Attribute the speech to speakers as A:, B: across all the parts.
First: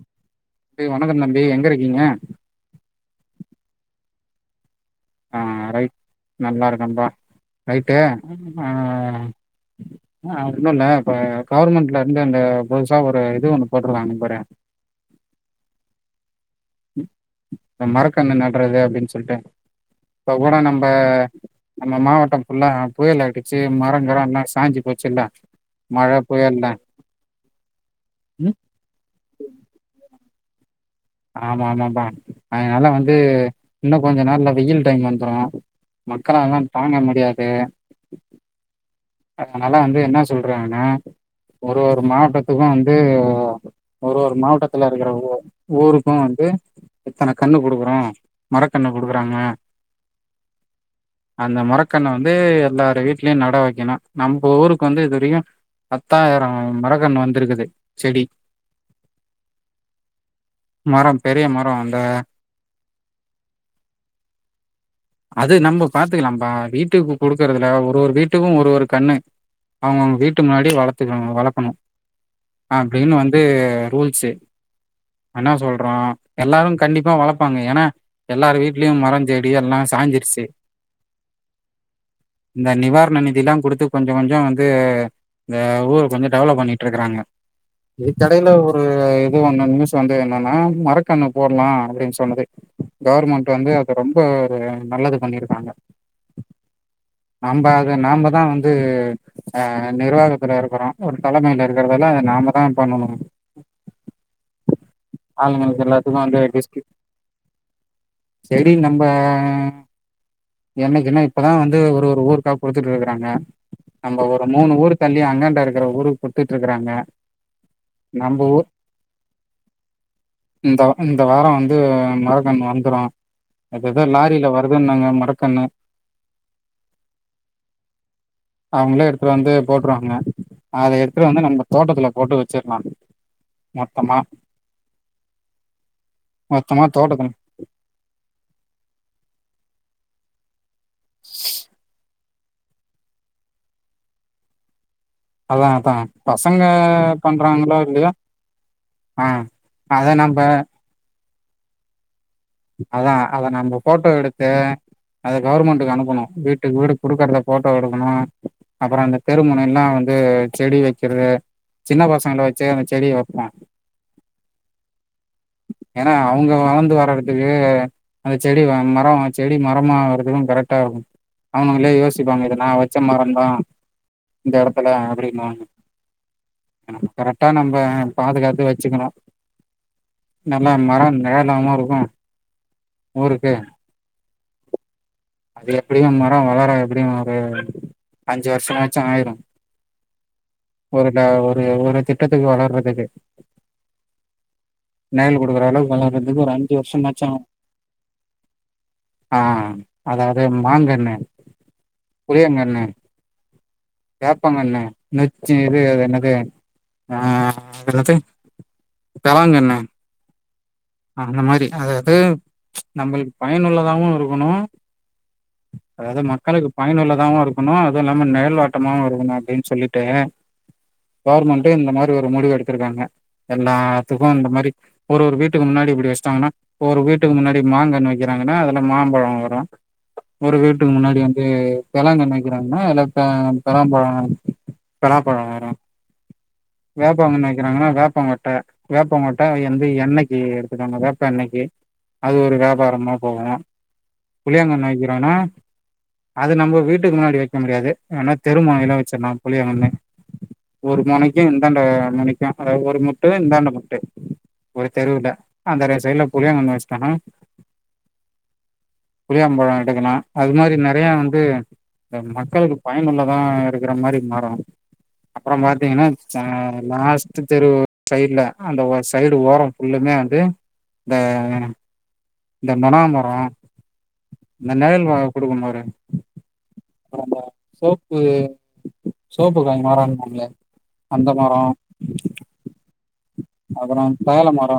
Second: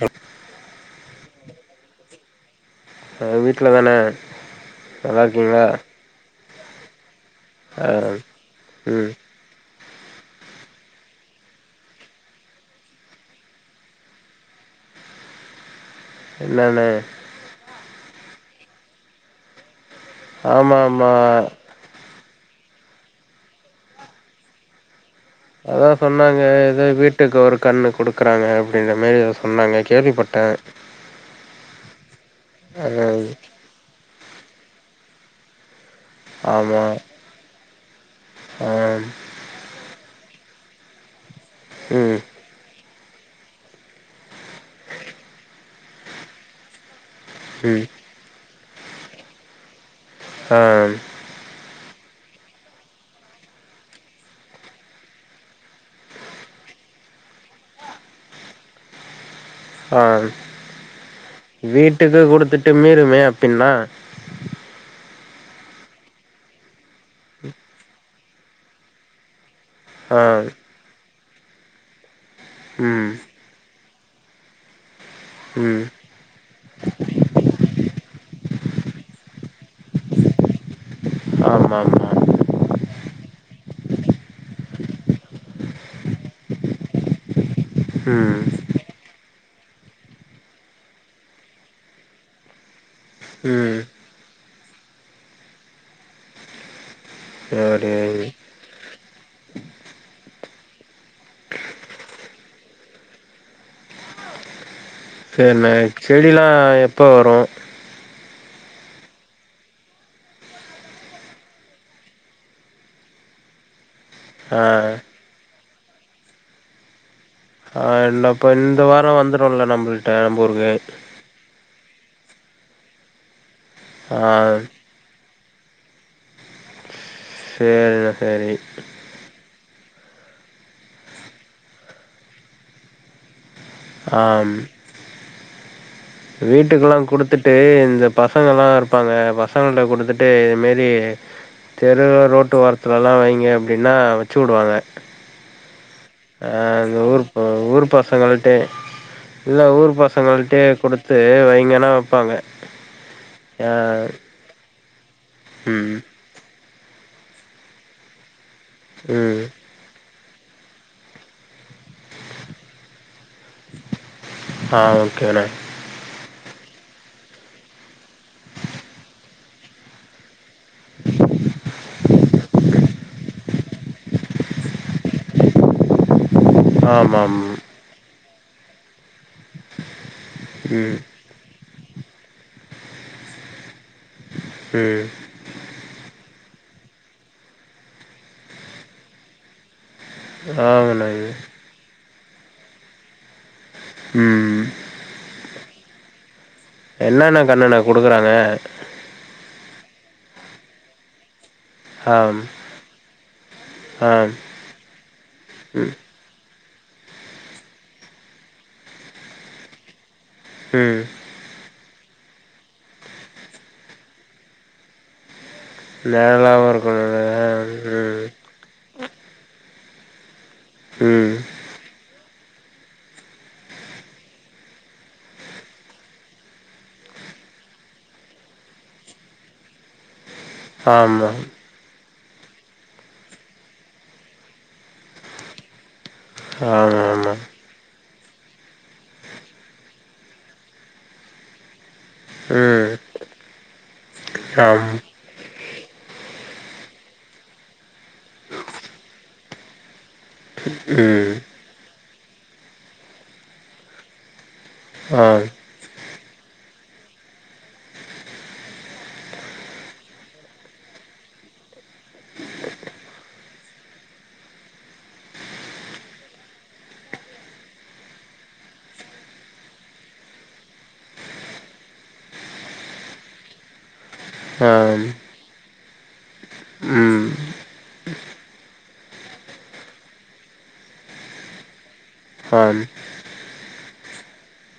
A: அ
B: பி வணக்கம் தம்பி எங்க இருக்கீங்க
A: அ வீட்ல தாணே நல்லா
B: ஆ
A: இருக்கீங்ளா
B: ரைட் நல்லா இருக்கம்பா நைட்டு ஆ
A: ம்
B: ஆ ஒன்னு இல்ல இப்ப கவர்மெண்ட்ல இருந்து இந்த புதுசா ஒரு இது ஒண்ணு போட்டுருக்காங்க பாரு
A: என்னணே
B: அ மரக்கன்னு நட்றது அப்டின் சொல்ட்டு இப்ப கூட
A: ஆமா
B: நம்ப
A: ஆமா
B: நம்ம மாவட்டம் ஃபுல்லா புயல் அடிச்சு மரங்கிர எல்லா சாஞ்சுப்போச்சுல்ல
A: அதா சொன்னாங்க எதோ வீட்டுக்கு ஒரு கண்ணு குடுக்குறாங்க
B: ம்
A: அப் டின்ற மாரி எதோ சொன்னாங்க கேள்விப்பட்டே
B: ஆமா ஆமாம்பா அதனால
A: அ
B: வந்து இன்னு கொஞ்ச நாள்ல வெயில் டைம் வந்துரு மக்களால்லா
A: ஆமா
B: தாங்க முடியாது
A: ஆ
B: அதனால வந்து என்ன சொல்றாங்கனா ஒரு ஒரு
A: ம்
B: மாவட்டத் துக்கு வந்து ஒரு ஒரு மாவட்டத்துல இருக்கிற உ ஊருக்கு வந்து இத்தன கண்ணு
A: ம்
B: குடுக்குறோ மரக்கண்ணு குடுக்குறாங்க
A: ஆ
B: அந்த மரக்கண்ண வந்து எல்லாரு வீட்லயு நட வைக்கணு நம்ப ஊருக்கு வந்து இது வெரிக்கு பத்தாயிரோ மரகண்ணு வந்துருக்குது செடி
A: ஆ
B: மரம் பெரிய மரோ அந்த
A: வீட்டுக்கு குடுத்துட்டு மீறுமே அப்பின்னா
B: அது நம்ம பாத்துக்கலாம்ப்பா வீட்டுக்கு குடுக்குறதுல ஒரு ஒரு வீட்டுக்கு ஒரு ஒரு கண்ணு அவங்கவங்க
A: ஆ
B: வீட்டு முன்னாடி வளத்துக்கணு வளக்கணும
A: ம்
B: அப்டின்னு வந் து ரூல்ஸு அ இன்னா
A: ம்
B: சொல்றோ எல்லாரு கண்டிப்பா வளப்பாங்க ஏனா எல்லாரு வீட்லியும் மரம் செடி எல்லா சாஞ்சிருச்சு
A: ஆமா ஆமா
B: இந்த நிவாரண நிதில்லா குடுத்து கொஞ்ச கொஞ்சோ வந்து இந்த ஊர் கொஞ்சு டெவலப் பண்ணிட்ருக்காங்க
A: ம்
B: இதுக்கெடைய்ல ஊ குலுவ்ல இது ஒண்ண நியூஸ் வந்து என்னான்னா மரக்கண்ணு போட்லா அப்படின் சொன்னதே கவ்ர்மண்ட் வந்து
A: ம்
B: அத ரொம்ப ரு நல்லது பண்ணிருக்காங்க
A: சரி
B: நம்பாக நாமதா வந்து அ நிர்வாகத்துல இருக்குறோ ஒரு தலைமைல இருக்கறதல்ல நாமதா பண்ணணும்
A: சரிண்ணே
B: ஆளுங்க எல்லாத்துக்கு அந்த
A: செடிலா
B: வேட்டி இஸ்க்கி
A: எப்போ வரு
B: சரி நம்ப ம் என்னைக்குன்னா இப்பதா வந்து ஒரு ஒரு ஊருக்கா குடுத்துட்ருக்கறாங்க நம்ப ஒரு மூணு
A: ஆ
B: ஊர் தள்ளி அங்கான்டா இருக்குற ஊருக் குட்டுட்ருக்கறாங்க
A: அன்னப்ப இந்த வாரோ வந்துடுல்ல நம்மள்ட்ட நம்பூருக்கு
B: இந்த இந்த வார வந்து மரக்கன் வந்துரு அதெதா
A: ஆ
B: லாரில வருதுன்னாங்க மரக்கன்னு
A: சேரிடா சரி
B: அவங்களே வந்து போட்ருவாங்க அத எடுத்ட்டு வந்து நம்ம தோட்டத்துல போட்டு வெச்சிர்லா
A: ஆம்
B: மொத்தமா
A: வீட்டுக்குல்லா
B: தோட்டத்துல
A: குடுத்துட்டு இந்த பசங்க எல்லா இருப்பாங்க பசங்கல குடுத்துட்டு இதுமேர் தி தெரு ரோட்டு ஓரத்துலல்லா வைங்க அப்டின்னா வெச்சு வுடுவாங்க
B: அதா அதா
A: அ
B: பசங்க
A: கு ஊர்போ
B: பண்றாங்களோ
A: ஊர்
B: இல்லையோ
A: பசங்களுட்டே
B: ஆ
A: இல்ல ஊர்
B: அத நம்ப
A: பசங்கள்ட்டே குடு த்து வைங்கனா வெப்பாங்க
B: அதா அத நம்ம ஃபோட்டோ எடுத்து அத கவர்மெண்ட்டுக்கு
A: ம்
B: அனுப்பணு வீட்டுக்கு வீடு குடுக்கறத ஃபோட்டோ எடுக்கணு அப்பற அந்த
A: ம்
B: தெருமுணைல்லா வந்த் து செடி வக்கிறது சின்ன பசங்கள வெச்சே அந்த செடிய வெப்பா
A: ஆ ஓகேண்ண
B: ஏன்னா அவங்க வளந்து வரவின் துக்கு அந்த செடி வ மரோ செடி மரமா ஆவுரது கரக்டா இருக்கு அவனுங்களே யோசிப்பாங்க இத நா வச்ச மறந்தா இந்த எடத்துல அப்டின்வாங் என
A: ஆமாம்
B: கரக்டா நம்ப பாதுகாத்து வச்சுக்கணு நல்லா
A: ம்
B: மரன் நேலாமா இருக்கு ஊருக்கு
A: உ
B: அது எப்டியு மரோ வளரு எப்டியு ஒரு அஞ்சு வருஷமாச்சு ஆய்ரு
A: ஆமாண்ண
B: ஒருட ஒரு ஒரு திட்டத்துக்கு வளர்றதுக்கு
A: ம்ம்
B: நய்ல் குடுக்ர அளவ்க் வளரதுக்கு ஒரு அஞ்சி வர்ஷமாட்
A: என்னன்ன கண்ணண்ண குடுக்குறாங்க
B: ஆ அதாவ்து மாங்கண்ணு
A: ஆ
B: புளியங்கண்ணு
A: ஆ
B: வேப்பங்கன்னு நொச்சி இது
A: ம்
B: அது என்னது ஆ எறது தவாங்கண்ணு
A: ம்
B: அந்த மாரி அதாவ்து நம்பள்க்கு பயனுள்ளதாவு இருக்கணு அதாவ்து மக்களுக்கு
A: நேரலாவும் இருக்கணும்ல
B: பயனுள்ளதாவு இருக்கணு அது
A: ம்
B: இல்லாம நேல்வாட் டமா வருதுன்னா அப்டின் சொல்லிட்டு
A: ம்
B: கவர்மண் டே இந்த மாரி ஒரு முடிவு எடுத்துருக்காங்க எல்லாத்துக்கு இந்த மாரி ஒரு ஒரு வீட் ட்டுக்கு முன்னாடி இப்டி வச்சிட்டாங்கன்னா ஒரு வீட்டுக்கு முன்னாடி மாங்கண்ணு வெக்கிறாங்கன்னா அதுல மாம்பழோ வரு ஒரு வீட்டுக் முன்னாடி
A: ஆமா
B: வந்து தெளாங்கண் வெக்கிறாங்கன்னா இல்லப்ப பெளாம்பழம் பெலாப்பழோ வரு
A: ஆமா ஆமா
B: வேப்பங்கன்னு வெக்கிறாங்கன்னா வேப்பங்கொட்ட வேப்பங்கொட்ட எந்த எண்ணைக் கி எடுத்துக்காங்க வேப்பெண்ணைக்கி அது ஒரு
A: ம்
B: வியாபாரமா போகு
A: ஆம்
B: புளியாங்கண்ணு வெக்கிறாங்னா அது நம்ம வீட்டுக்கு முன்னாடி வெக்க முடியாது வேனா தெருமுனைல வச்சிர்லா புளியாங் கண்ணு ஒரு
A: ம்
B: மொணைக்கு இந்தாண்ட மொணைக்கு அதாவது ஒரு முட்டு இந்தாண்ட முட்டு ஒரு தெருவுல
A: ஆம்
B: அந்தர சைட்ல புளியாங்கன்னு வெச்சுட்டோனா புளியாபழோ எடுக்கலா அது மாரி நெறையா வந்து இந்த மக்களுக்கு பயனுள்ளதா இருக்கிற மாரி மாரோ அப்பறோ பாத்தீங்கன்னா லாஸ்ட் தெரு சைடுல அந்த சைடு ஓரோ உள்ளுமே வந்து இந்த இந்த நொனாமரோ அந்த நெழல்
A: ஆம்
B: வா குடுக்கு பாரு
A: ம்
B: நம்ப சோப்பு சோப்பு காய் மரோம்பாங்கலே அந்த மரோ
A: கால்
B: அப்பறோ தைல மரோ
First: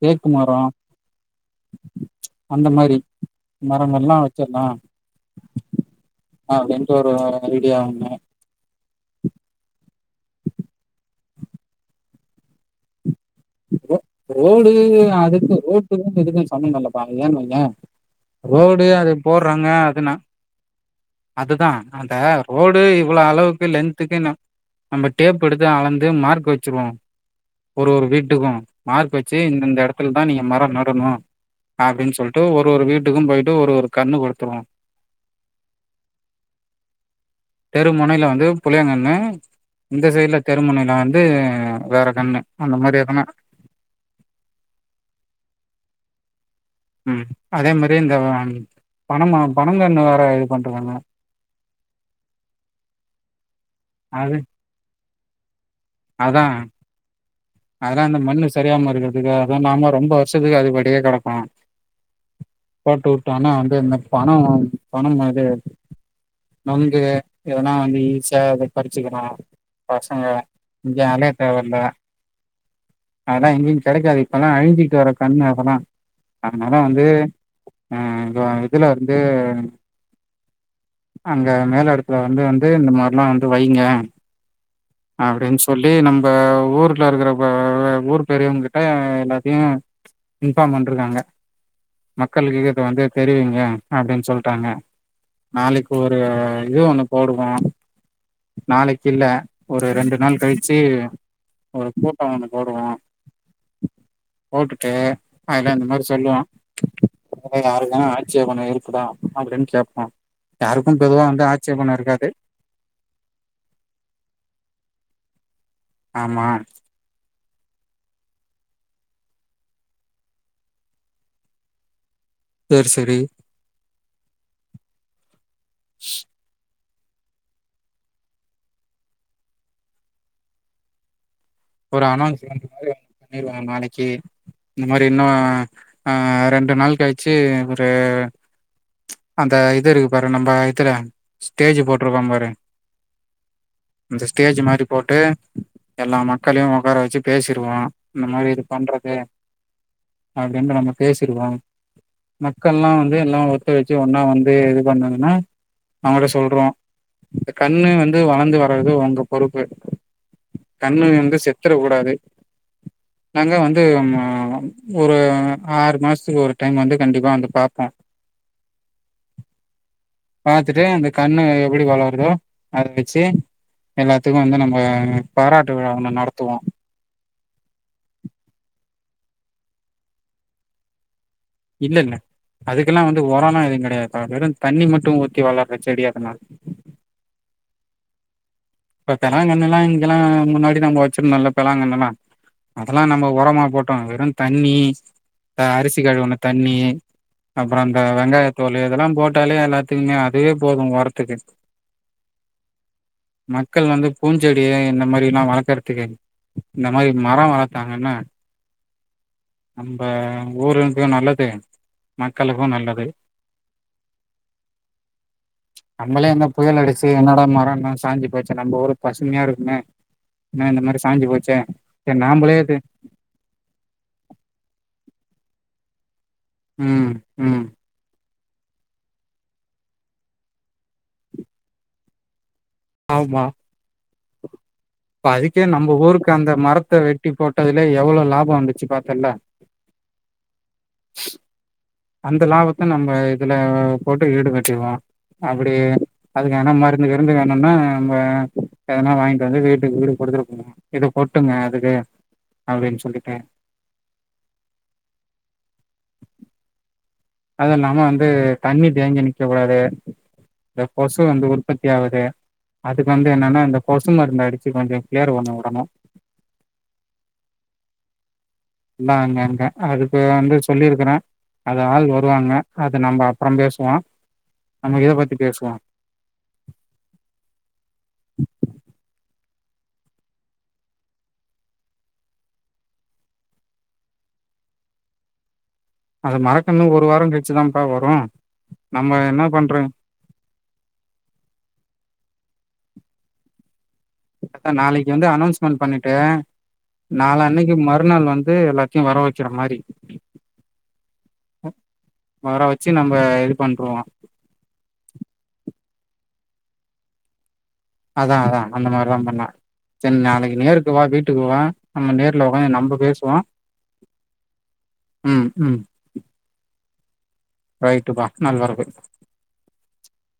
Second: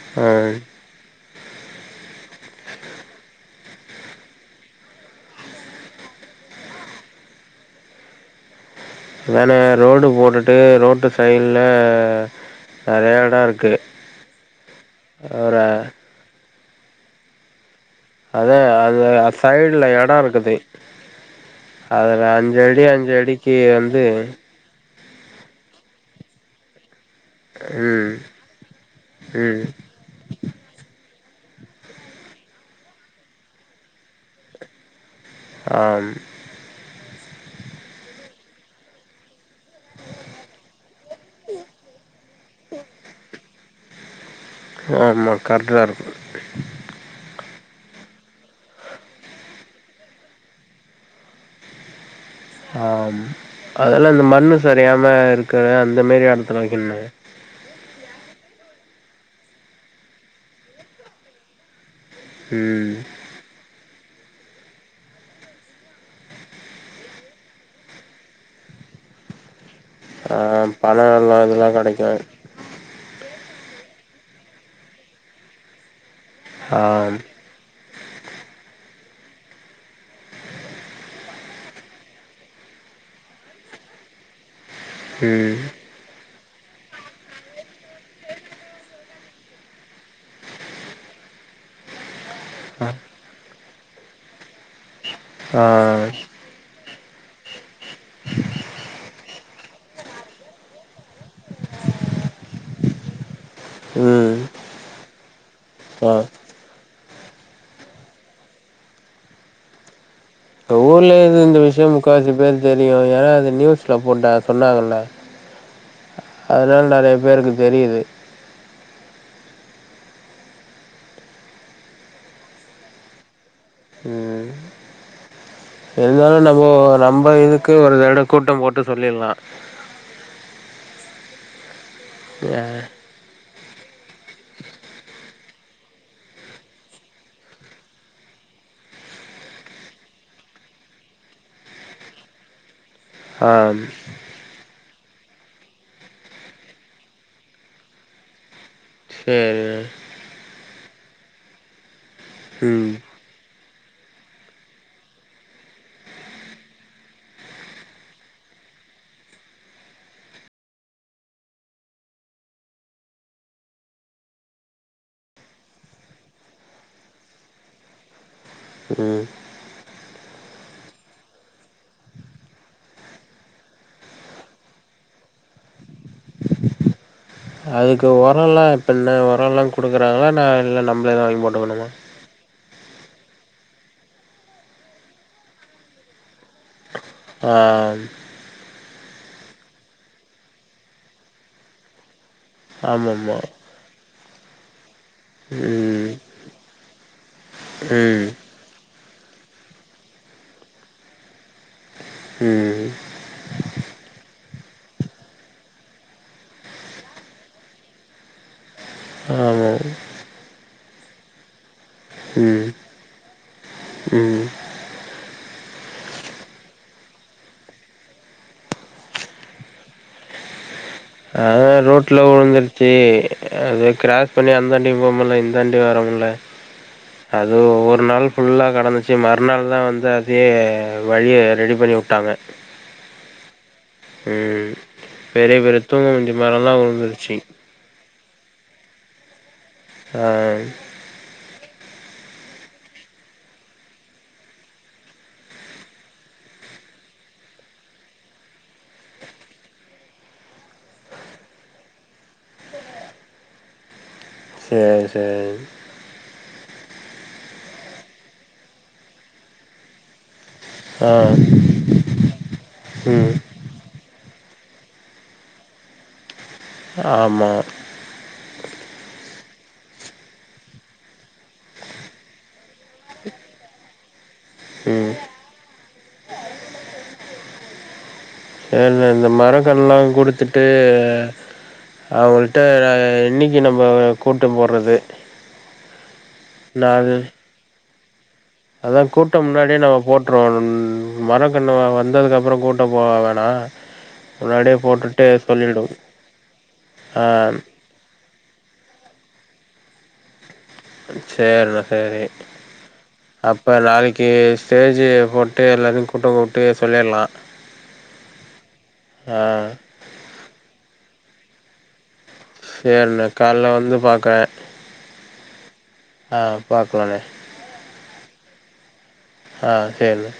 B: தேக்கு
A: ஆம்
B: மரோ அந்த மாரி மரங்கல்லா வெச்சிர்லா அப்டின்டொரு ஒரு ஐடியாவொன்னு
A: வேனு ரோடு போட்டுட்டு ரோட்டு சைட்ல நெறையா எடோ இருக்கு
B: ரோடு அதுக்கு
A: ஒரு
B: ரோட்டுக்கு இதுக்கு சம்பந்தில்லப்பா ஏன்னு வையே
A: அதான்
B: ரோடு அது போற்றாங்க
A: சைடில்
B: அதுனா
A: இடம் இருக்குது
B: அதுதா அந்த
A: அதில் அஞ்சு
B: ரோடு
A: அடி அஞ்சு
B: இவ்ளோ
A: அடிக்கு
B: அளவுக்கு
A: வந்து
B: லென்த்துக்குனா நம்ம டேப் எடுத்து அளந்து மார்க் வெச்சுருவோ ஒரு ஒரு
A: ம்
B: வீட் டுக்கும் மார்க் வெச்சு
A: ம்
B: இந்த இந்த எடத்துல தா நீங்க மரோ நடணு அப்டின் சொல்ட்டு ஒரு ஒரு வீட்டுக்கு போயிட்டு ஒரு ஒரு கன்னு குடுத்துருவோ
A: ஆம்
B: தெரு முனைையில வந்து புளியாங்கன்னு இந்த சைட்ல தெருமனையிலா வந்து வேற கன்னு அந்த மாரி எதனா
A: னோ கர்ண்டு வரதுக்கு
B: ம் அதே மாரி இந்த பன மரோ பனங்கன்னு வேற இது பண்ருவாங்க
A: ஆம் அதெல்லா இந்த
B: அது
A: மண்ணு சரியாம இருக்கற அந்த மாரி எடத்துல வைய்க்கன்னா
B: அதுலா இந்த மண்ணு சரியாம இருக்கறதுக்கு அதுல்லாம ரொம்ப வருஷத்துக்கு அது படியே கெடக்கு
A: ம்
B: போட்டு விட்டோனா வந்து இந்த பனோ பனோ மது நொங்கு இதெல்லா வந்து ஈஸியா அதை பறிச்சுகலா பசங்க இஞ்ச அல
A: லா கெடைக்கு
B: அதல்லா எங்கயு கெடைக்காது இப்பல்லா அழிஞ்சிட்டு வர கன்னு அதல்லா அதனால
A: ஆ
B: வந்து ஹ் அ இதுலருந்து அங்க மேல எடத்துல வந்து வந்து இந்த மார்லா வந்து வைங்க அப்டின்
A: ம்
B: சொல்லி நம்ம ஊர் ல இருக்கற பல ஊர் பெரியவங்க கிட்ட எல்லாத்தையு இன்பார்ம் பண்டுருக்காங்க மக்களுக்கு இது வந்து தெரிவியுங்க அப்டின் சொல்டாங்க
A: ஆ
B: நாளைக்கு ஒரு இது ஒண்ணு போடுவோ நாளைக்கில்ல ஒரு ரெண்டு நாள் கழிச்சி ஒரு கூட்டோ ஒன்னு போடுவோ
A: ம்
B: போட்டுட்டு அதுல இந்த மாரி
A: ஆ
B: சொல்லுவா ஏ யாருக்குணா ஆக்சேபன இருக்குதா அப்டின்னு கேப்போ
A: இந்த
B: யாருக்கு
A: ஊரில்
B: பொதுவா
A: இது இந்த விஷயோ
B: ஆட்சேபண இருக்காது
A: முக்காசி பேர் தெரியு ஏனா அது நியூஸ்ல போட்டா சொன்னாங்கல
B: ஆமா
A: அதனால நெறைய பேருக்கு தெரியுது
B: சேர் செரி
A: ம் இருந்தாலு நம்மோ நம்ம இதுக்கு ஒரு தட கூட்டோ போட்டு சொல்லிட்லா
B: ஒரு அனா [inaudible]
A: ஆ
B: மாரி பண்ணிருவாங்க நாளைக்கு இந்த மாரி இன்னு அ ரெண்டு நாள் கழிச்சு ஒரு அந்த இது இருக்கு பாரு நம்ப இதுல ஸ்டேஜ் போட்ருக்கு பாரு
A: ஆம்
B: இந்த ஸ்டேஜ் மாரி போட்டு எல்லா மக் களையு உக்கார வச்சு பேசிருவோ இந்த மாரி இது பண்றது
A: சேரி
B: அப்டின்டு நம்ம பேசிருக்கோ மக்கள்ல்லா
A: ம்
B: வந்து எல்லா ஒத்துலச்சு ஒன்னா வந்து இது பண்ணதுன்னா அவங்கள்ட்ட சொல்றோ இந்த கன்னு வந்து வளர்ந்து வர்றது உங்க பொறுப்பு கன்னு வந்து செத்துரக்கூடாது நாங்க வந்து நம்மோ ஒரு ஆறு மாசத்துக்கு ஒரு டைம் வந்து கண்டிப்பா வந்து பாப்போ
A: ம்
B: பாத்துட்டு அந்த கன்னு எப்டி வளறுதோ அத வச்சு எல்லாத்துக்கு வந்து நம்ம பாராட்டு விழா ஒன்னு நடத்துவோ
A: அதுக்கு ஒரல்லா எப்டிண்ண ஒரல்லா குடுக்குறாங்களா நா இல்ல நம்மளேதா வாங்கி போட்
B: இல்ல இல்ல அதுக்கெல்லா வந்து ஓரல்லா எதுவு கெடையாதுகா வெரு தண்ணி மட்டும் ஊத்தி வளற செடி அதலா
A: ஆ
B: பெத்தலாங்ழாங்கன்னுனா இங்கெல்லா முன்னாடி நாங்க வச்சுருந்தோல பெழாங்கண்ணுலா அதெல்லா நாங்க
A: ஆமாம்மா
B: ஒரமா போட்டோ வெறு தண்ணி க அரிசி
A: ம்
B: கழுவுன தண்ணி அப்றோ அந்த
A: ம்
B: வெங்காயத்தோல் இதெல்லாம் போட்டாலே எல்லாத்துக்குமே அதுவே போது ஒரத்துக்கு
A: ம்
B: மக்கள் வந்து பூஞ்செடியா என்ன மாரி நா வளர்க்குறதுக்கு இந்த மாரி மரோ வளத்தாங்கன்னா
A: ஆமாம்
B: நம்ப ஊருக்கு நல்லது
A: ம்
B: மக்களுக்கு நல்லது
A: ம்
B: நம்மளே என்ன புயல் அடிச்சு என்னடா மரோலா சாஞ்சு போச்சு நம்ப ஊரு பசுமையா இருக்குமே என்ன இந்த மாரி சாஞ்சு போச்சே
A: தா
B: சரி
A: ரோட்ல
B: நாமளே இது
A: உழுந்துருச்சு அது கிராஸ் பண்ணி அந்தாண்டியு போ முல இந்தாண்டியு வர முல
B: ம்
A: அது
B: ம்
A: ஒவ்வொரு நாள் ஃபுல்லா கடந்துச்சு மறுநாள்தா வந்து அதே வழியே ரெடி பண்ணி வுட்டாங்க
B: ஆமா இப்ப
A: பெரிய
B: அதுக்கே
A: பெரிய
B: நம்ம
A: தூங்க
B: ஊருக்கு
A: முந்தி
B: அந்த
A: மரம்லாம்
B: மரத்த வெட்டி
A: விழுந்துருச்சு
B: போட் டதுலே எவ்ளோ லாபோ வந்துச்சு பாத்தல்ல
A: ஆ
B: அந்த லாபத்த நம்ம இதுல போட்டு ஈடுகட்டிருவோ அப்டி அதுக்கு எதனா மருந்து கிருந்து இல்லன்னா நம்ம எதனா வாங்கிட்டு வந்து வீட்டுக்கு வீடு குடுத்துடுபோங்க இத கொட்டுங்க அதுக்கு அப்டின் சொல்லிட்டே
A: சேரி சேரி
B: அது இல்லாம வந்து தண்ணி தேங்கி நிக்க கூடாது இந்த கொசு
A: ஆ
B: வந்து உற்பத்தி ஆகுது அதுக்கு வந்து
A: ம்
B: என்னன்னா இந்த கொசு மருந்து அடிச்சு கொஞ்சோ கிளியர் பண்ணிவுடணு
A: ஆம்மா
B: எல்லா அங்க அங்க அதுக்கு வந்து சொல்லிருக்றே அது ஆள் வருவாங்க அத நம்ம அப்பறம் பேசுவோ நம்ம இத
A: ம்
B: பத்தி பேசுவோ
A: [unintelligible] மரங்கன்லா குடுத்துட்டு அவள்ட்ட என்னைக்கு நம்ம கூட்டோ போறது
B: அது மரக்கன்னு ஒரு வாரோ கழிச்சுதான்ப்பா வரு
A: அதா
B: நம்ம என்ன
A: கூட்டம்
B: பண்றோ
A: முன்னாடியே நம்ம போ ட்றோனுன் மரக்கன்னு வந்ததுக்கு அப்றோ கூட்டம் போட வேணா
B: ட்டா
A: முன்னாடியே
B: நாளைக்கு
A: போட்டுட்டு
B: வந்து அனௌன்ஸ்மென்ட்
A: சொல்லிடு
B: பண்ணிட்டு
A: ஆ
B: நாளானைக்கு மறுநாள் வந்து எல்லாத் க்கு வர வைக்கிற மாரி
A: சேரிணா சேரி
B: வர வச்சு நம்ம இது
A: அப்ப
B: பண்ருவோ
A: நாளைக் இ ஸ்டேஜ்ஜி போட்டு எல்லாத்தையு கூட்டோ போட்டு சொல்லிர்லா
B: அதா அதா அந்த மாதிரிதா பண்னே சர் நாளைக்கு நேருக்கு வா வீட்டுக்கு வா நம்ம நேர்ல் ஒக்காந்து நம்ம
A: சேரிண்ணே
B: பேசுவோ
A: கால்ல வந்து பாக்குறே
B: ம் ம்
A: ஆ பாக்லான்ணே
B: ரைட்டுப்பா நல்வரவு
A: அ சேர்ணே